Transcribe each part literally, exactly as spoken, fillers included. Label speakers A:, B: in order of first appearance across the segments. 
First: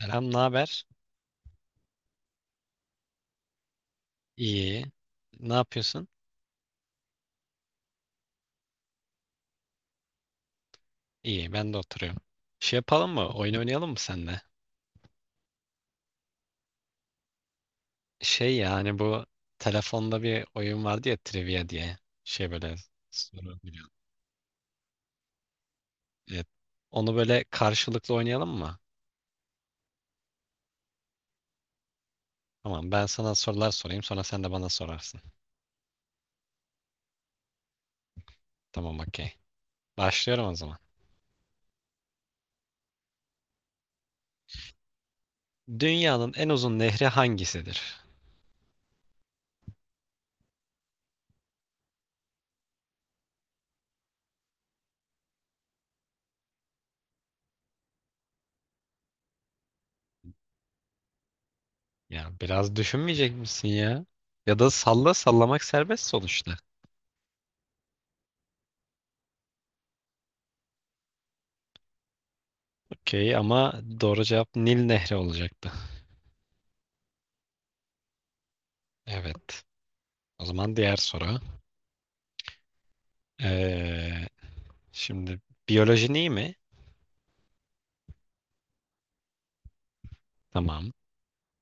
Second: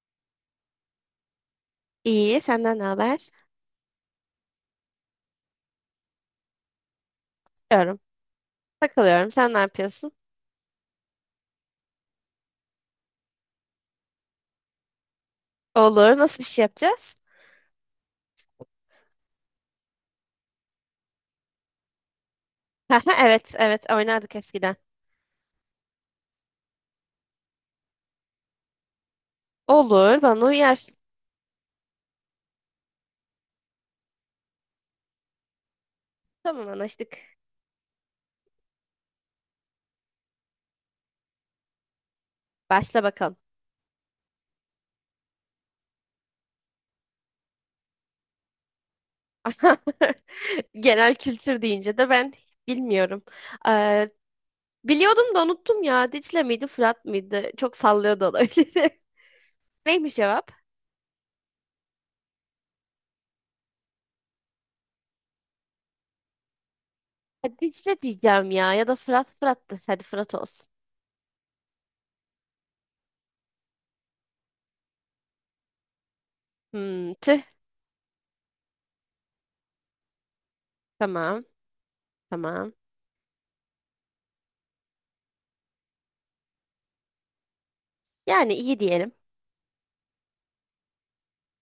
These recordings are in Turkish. A: Selam, ne haber?
B: İyi, senden ne haber?
A: İyi. Ne yapıyorsun?
B: Diyorum. Takılıyorum. Sen ne yapıyorsun?
A: İyi, ben de oturuyorum. Şey yapalım mı? Oyun oynayalım mı seninle?
B: Olur, nasıl bir şey yapacağız?
A: Şey yani bu telefonda bir oyun vardı ya trivia diye. Şey böyle
B: Evet,
A: soru biliyorum.
B: evet, oynardık eskiden.
A: Evet. Onu böyle karşılıklı oynayalım mı?
B: Olur, bana uyar.
A: Tamam, ben sana sorular sorayım, sonra sen de bana sorarsın.
B: Tamam, anlaştık.
A: Tamam, okey. Başlıyorum o zaman.
B: Başla bakalım.
A: Dünyanın en uzun nehri hangisidir?
B: Genel kültür deyince de ben bilmiyorum. Ee, Biliyordum da unuttum ya. Dicle miydi, Fırat mıydı? Çok sallıyordu olabilir. Neymiş cevap?
A: Ya biraz düşünmeyecek misin ya? Ya da salla, sallamak serbest sonuçta.
B: Ha, Dicle diyeceğim ya. Ya da Fırat, Fırat da. Hadi Fırat olsun.
A: Okey ama doğru cevap Nil Nehri olacaktı.
B: Hmm, tüh.
A: Evet. O zaman diğer soru.
B: Tamam, tamam.
A: Ee, Şimdi biyolojin iyi mi?
B: Yani iyi diyelim.
A: Tamam.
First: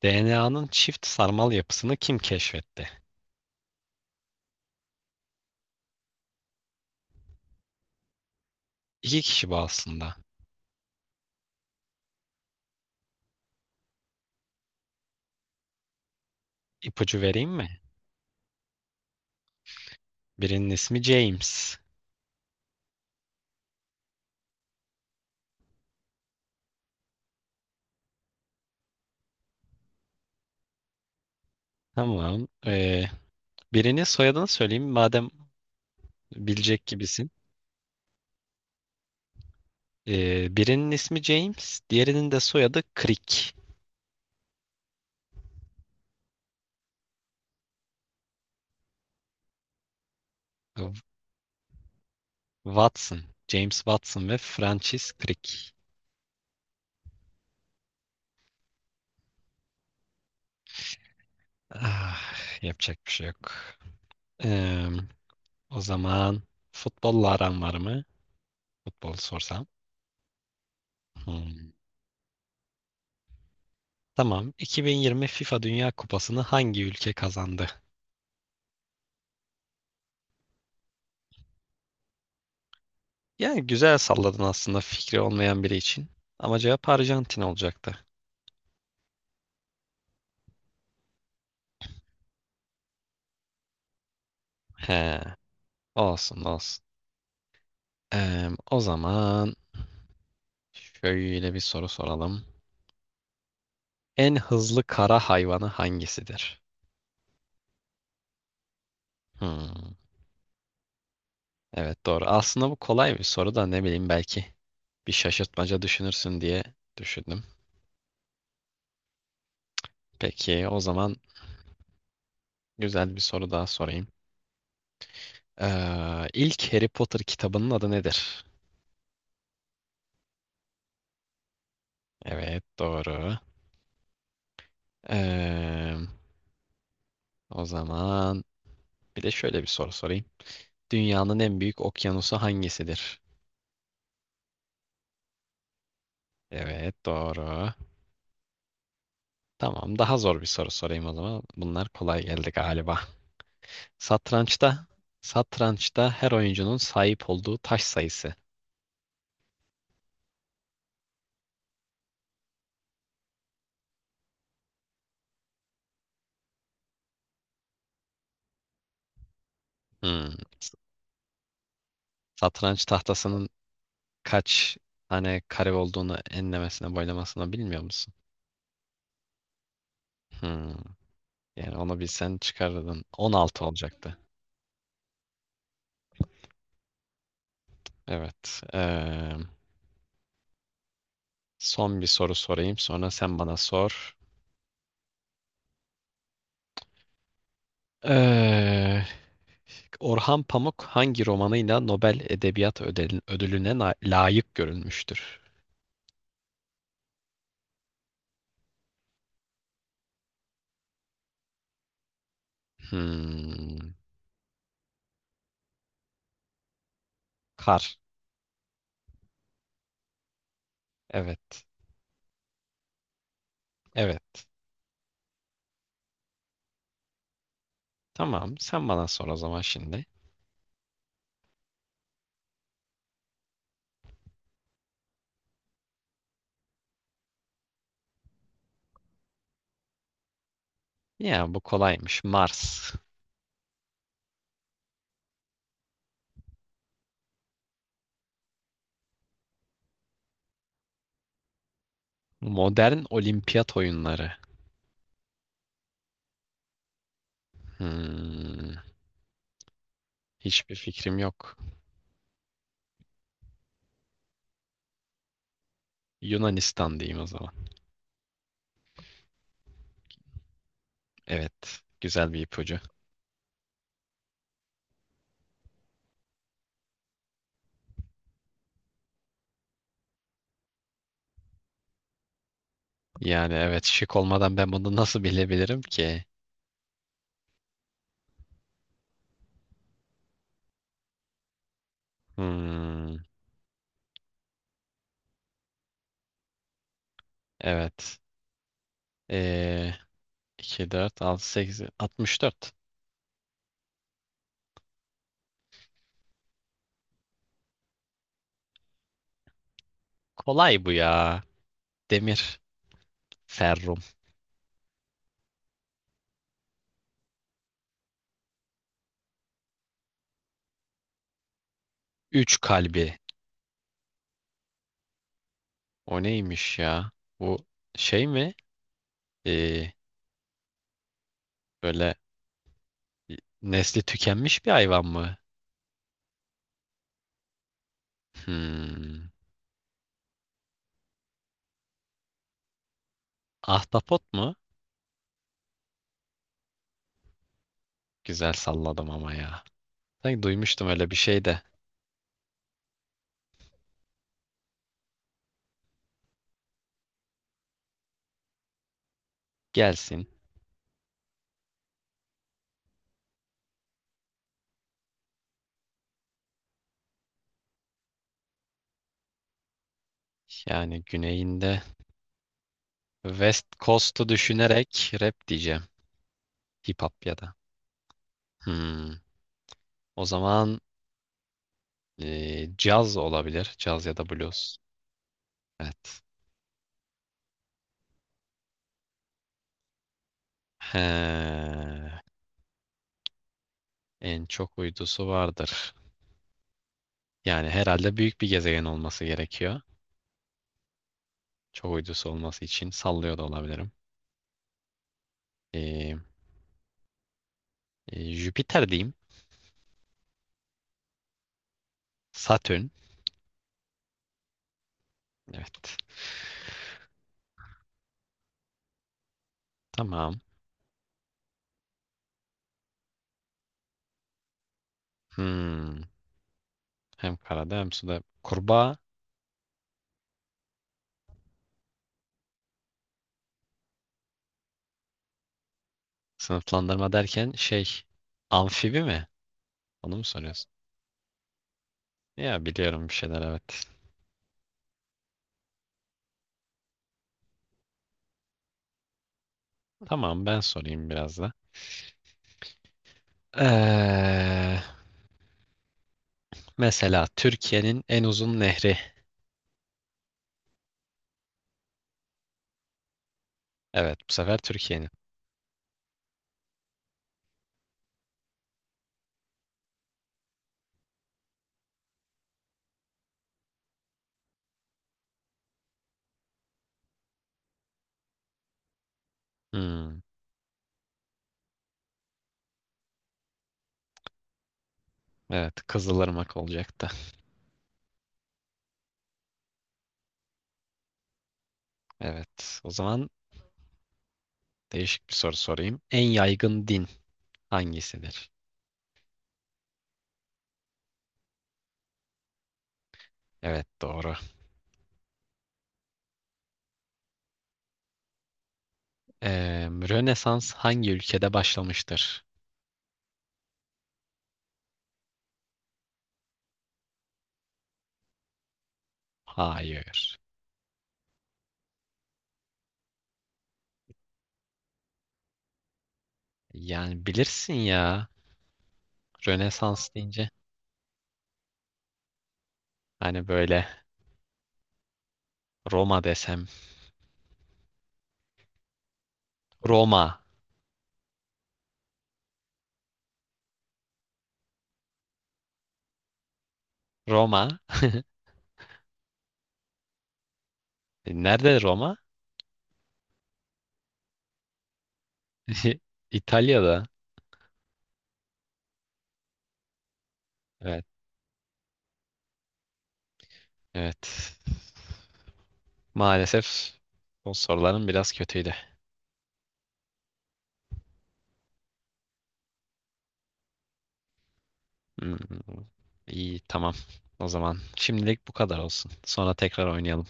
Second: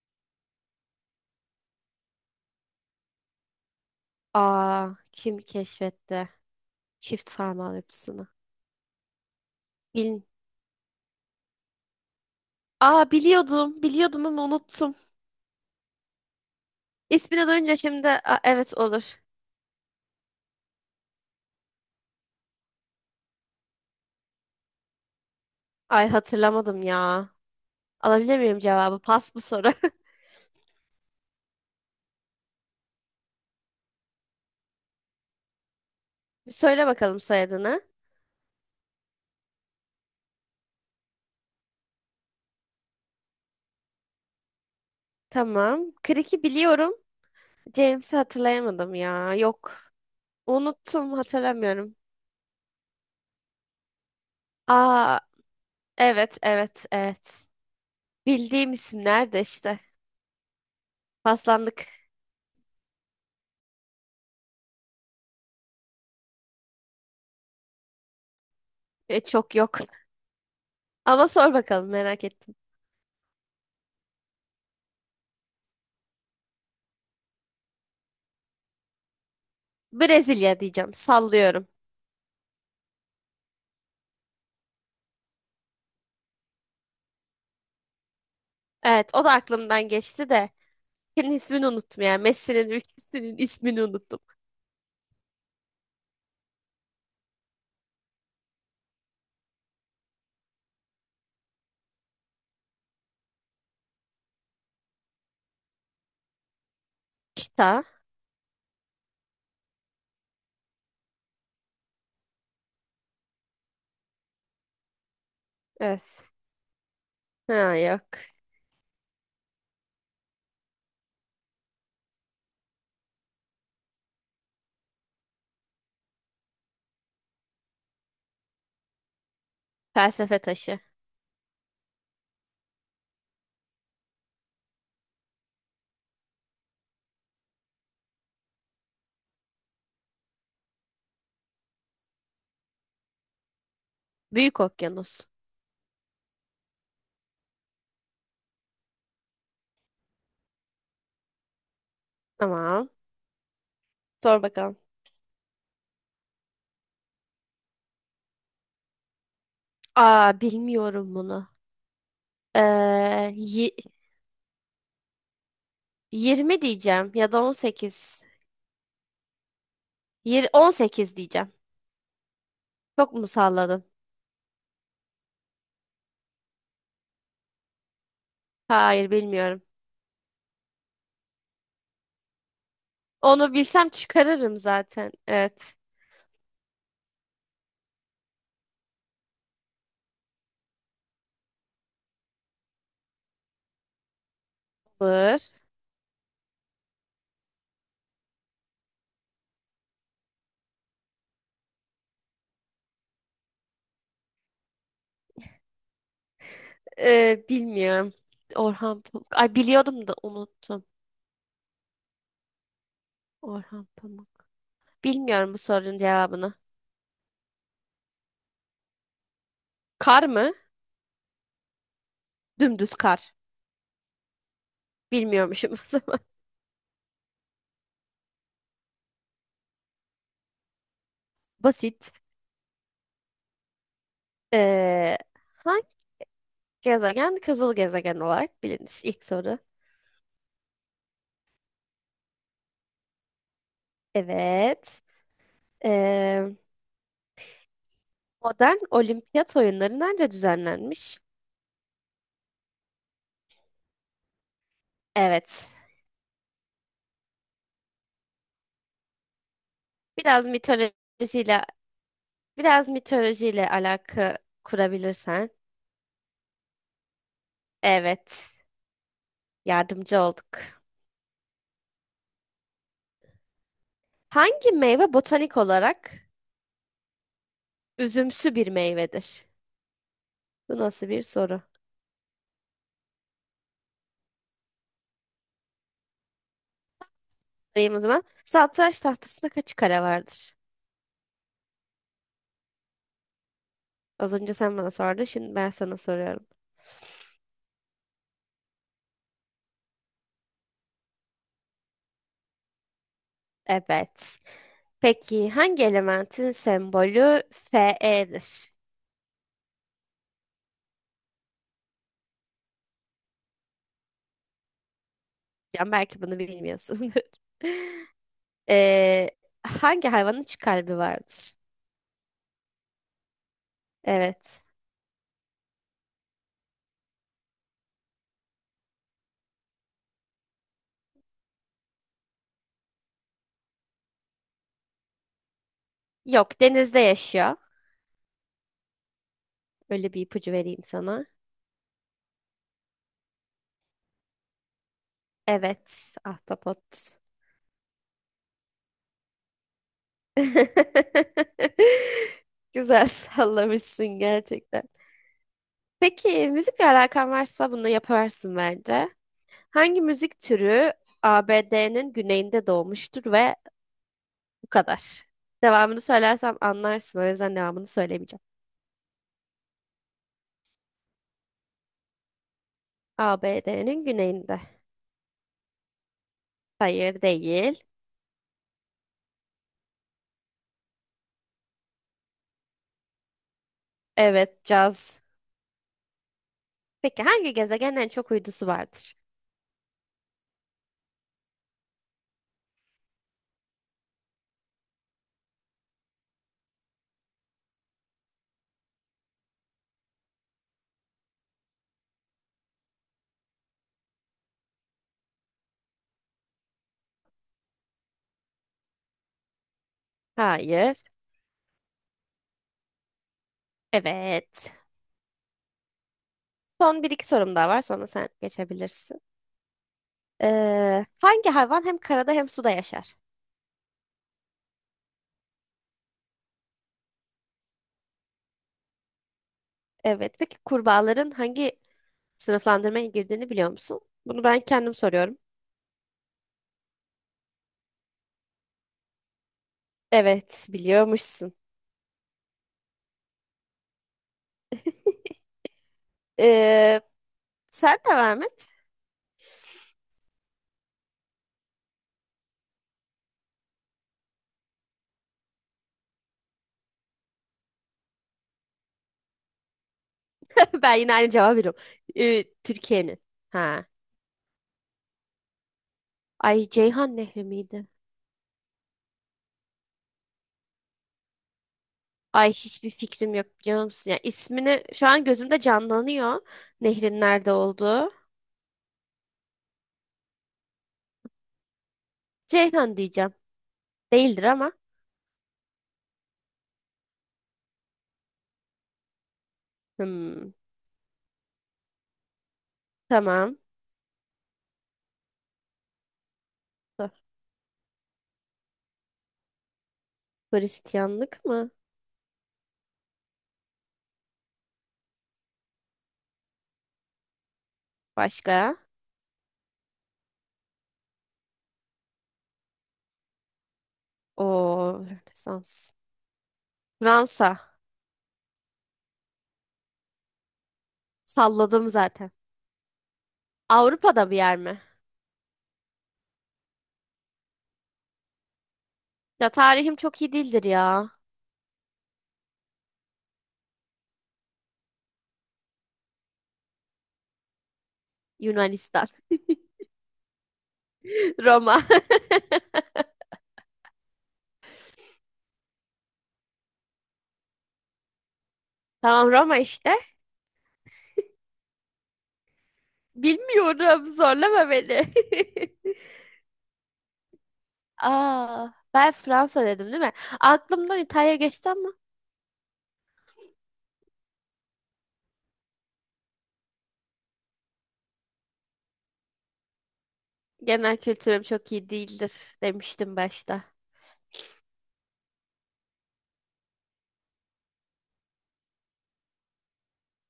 A: D N A'nın çift sarmal yapısını kim keşfetti?
B: Aa, kim keşfetti çift sarmal yapısını?
A: İki kişi bu aslında.
B: Bilin. Aa biliyordum, biliyordum ama unuttum.
A: İpucu
B: İsmini
A: vereyim mi?
B: duyunca şimdi aa, evet olur.
A: Birinin ismi James.
B: Ay hatırlamadım ya. Alabilir miyim cevabı? Pas bu soru.
A: Tamam. Ee, birinin soyadını söyleyeyim madem
B: Bir
A: bilecek
B: söyle bakalım
A: gibisin.
B: soyadını.
A: Ee, birinin ismi James, diğerinin de soyadı Crick.
B: Tamam. Crick'i biliyorum. James'i hatırlayamadım ya. Yok. Unuttum, hatırlamıyorum.
A: Watson. James Watson ve Francis
B: Aa
A: Crick.
B: evet, evet, evet. Bildiğim isimler de işte. Paslandık.
A: Ah, yapacak bir şey yok. Eee, O zaman futbolla aran var mı? Futbol
B: E, çok
A: sorsam.
B: yok. Ama sor
A: Hmm.
B: bakalım merak ettim.
A: Tamam. iki bin yirmi FIFA Dünya Kupası'nı hangi ülke kazandı?
B: Brezilya diyeceğim. Sallıyorum.
A: Yani güzel salladın aslında fikri olmayan biri için. Ama cevap Arjantin olacaktı.
B: Evet, o da aklımdan geçti de. Senin ismini unuttum ya. Messi'nin ülkesinin ismini unuttum.
A: He, olsun olsun. Eee, o zaman şöyle bir soru soralım. En hızlı kara hayvanı hangisidir?
B: Çita.
A: Hmm. Evet doğru. Aslında bu kolay bir soru da ne bileyim, belki bir şaşırtmaca
B: Evet.
A: düşünürsün diye düşündüm.
B: Ha yok.
A: Peki o zaman güzel bir soru daha sorayım. Ee, ilk Harry Potter kitabının adı nedir?
B: Felsefe taşı.
A: Evet doğru. Ee, O zaman bir de şöyle bir soru sorayım. Dünyanın en büyük okyanusu hangisidir?
B: Büyük okyanus.
A: Evet doğru. Tamam, daha zor bir soru sorayım o zaman. Bunlar kolay geldi
B: Tamam.
A: galiba.
B: Sor bakalım.
A: Satrançta, satrançta her oyuncunun sahip olduğu taş sayısı.
B: Aa bilmiyorum bunu. Ee, yi- yirmi diyeceğim ya da on sekiz.
A: Hmm.
B: Yir- on sekiz diyeceğim.
A: Satranç
B: Çok mu
A: tahtasının
B: salladım?
A: kaç tane kare olduğunu enlemesine boylamasına bilmiyor musun?
B: Hayır bilmiyorum.
A: Hmm. Yani onu bilsen çıkarırdın.
B: Onu
A: on altı
B: bilsem
A: olacaktı.
B: çıkarırım zaten. Evet.
A: Evet. Eee, son bir soru sorayım. Sonra sen bana sor.
B: Olur.
A: Eee, Orhan Pamuk hangi romanıyla Nobel Edebiyat Ödel- Ödülüne na- layık görülmüştür?
B: Ee, bilmiyorum. Orhan Pamuk. Ay biliyordum da unuttum. Orhan
A: Hmm.
B: Pamuk. Bilmiyorum bu sorunun cevabını.
A: Kar.
B: Kar mı?
A: Evet.
B: Dümdüz kar.
A: Evet.
B: Bilmiyormuşum o zaman.
A: Tamam. Sen bana sor o zaman şimdi.
B: Basit. Ee, Hangi gezegen kızıl gezegen olarak bilinir? İlk soru.
A: Ya bu kolaymış. Mars.
B: Evet. Ee, Modern olimpiyat oyunları nerede düzenlenmiş?
A: Modern olimpiyat oyunları.
B: Evet.
A: Hmm,
B: Biraz
A: hiçbir fikrim yok.
B: mitolojiyle Biraz mitolojiyle alaka kurabilirsen.
A: Yunanistan diyeyim o zaman.
B: Evet. Yardımcı olduk.
A: Evet, güzel bir ipucu.
B: Hangi meyve botanik olarak üzümsü bir meyvedir? Bu nasıl bir soru?
A: Yani evet, şık olmadan ben bunu nasıl bilebilirim ki?
B: Sorayım o zaman. Satranç tahtasında kaç kare vardır?
A: Hmm,
B: Az önce sen bana sordun, şimdi ben sana soruyorum.
A: evet. Ee, iki, dört, altı, sekiz, altmış dört.
B: Evet. Peki hangi elementin sembolü Fe'dir?
A: Kolay bu ya. Demir, ferrum.
B: Yani belki bunu bilmiyorsun. Ee, Hangi hayvanın üç kalbi vardır?
A: Üç kalbi.
B: Evet.
A: O neymiş ya? Bu şey mi? Ee, Böyle nesli tükenmiş bir hayvan mı?
B: Yok, denizde yaşıyor.
A: Hmm,
B: Öyle bir ipucu vereyim sana.
A: ahtapot mu?
B: Evet, ahtapot.
A: Güzel salladım ama ya. Sanki duymuştum öyle bir şey de.
B: Güzel sallamışsın gerçekten. Peki müzikle alakan varsa bunu yaparsın bence. Hangi
A: Gelsin.
B: müzik türü A B D'nin güneyinde doğmuştur ve bu kadar. Devamını söylersem anlarsın. O yüzden devamını söylemeyeceğim.
A: Yani güneyinde West
B: A B D'nin
A: Coast'u
B: güneyinde.
A: düşünerek rap diyeceğim. Hip hop
B: Hayır
A: ya da.
B: değil.
A: Hmm. O zaman eee, caz olabilir. Caz ya da
B: Evet
A: blues.
B: caz.
A: Evet.
B: Peki hangi gezegenin en çok uydusu vardır?
A: He. En çok uydusu vardır. Yani herhalde büyük bir gezegen olması gerekiyor. Çok uydusu olması için sallıyor da olabilirim. Eee, e, Jüpiter diyeyim.
B: Hayır.
A: Satürn.
B: Evet.
A: Evet.
B: Son bir iki sorum daha var sonra sen geçebilirsin.
A: Tamam.
B: Ee, hangi hayvan hem karada hem suda yaşar?
A: Hmm. Hem karada hem suda. Kurbağa.
B: Evet. Peki kurbağaların hangi sınıflandırmaya girdiğini biliyor musun? Bunu ben kendim soruyorum.
A: Sınıflandırma derken şey, amfibi mi? Onu mu
B: Evet,
A: soruyorsun?
B: biliyormuşsun.
A: Ya biliyorum bir şeyler, evet.
B: Ee, Sen de Mehmet.
A: Tamam, ben sorayım biraz da. Ee, Mesela Türkiye'nin en uzun nehri.
B: Ben yine aynı cevabı veriyorum. Ee, Türkiye'nin. Ha.
A: Evet bu sefer Türkiye'nin.
B: Ay Ceyhan Nehri miydi? Ay hiçbir fikrim yok biliyor musun? Ya ismini şu an gözümde canlanıyor. Nehrin nerede olduğu.
A: Hmm,
B: Ceyhan diyeceğim. Değildir ama.
A: evet, Kızılırmak olacaktı.
B: Hmm,
A: Evet, o zaman
B: tamam.
A: değişik bir soru sorayım. En yaygın din
B: Dur.
A: hangisidir?
B: Hristiyanlık mı?
A: Evet doğru.
B: Başka?
A: Ee, Rönesans hangi ülkede başlamıştır?
B: O Rönesans. Fransa.
A: Hayır.
B: Salladım zaten. Avrupa'da bir yer mi?
A: Yani bilirsin ya.
B: Ya tarihim
A: Rönesans
B: çok iyi
A: deyince
B: değildir ya.
A: hani böyle, Roma desem.
B: Yunanistan.
A: Roma.
B: Roma.
A: Roma.
B: Tamam Roma işte.
A: E, nerede Roma?
B: Bilmiyorum. Zorlama beni.
A: İtalya'da.
B: Aa, ben Fransa dedim değil mi? Aklımdan
A: Evet.
B: İtalya geçti ama
A: Evet. Maalesef bu soruların biraz kötüydü.
B: genel kültürüm çok iyi değildir demiştim başta.
A: Hmm, iyi, tamam. O zaman şimdilik bu kadar olsun. Sonra tekrar oynayalım.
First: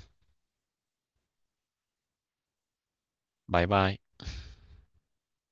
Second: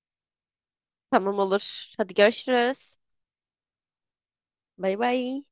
B: Tamam olur. Hadi görüşürüz.
A: Bay bay.
B: Bay bay.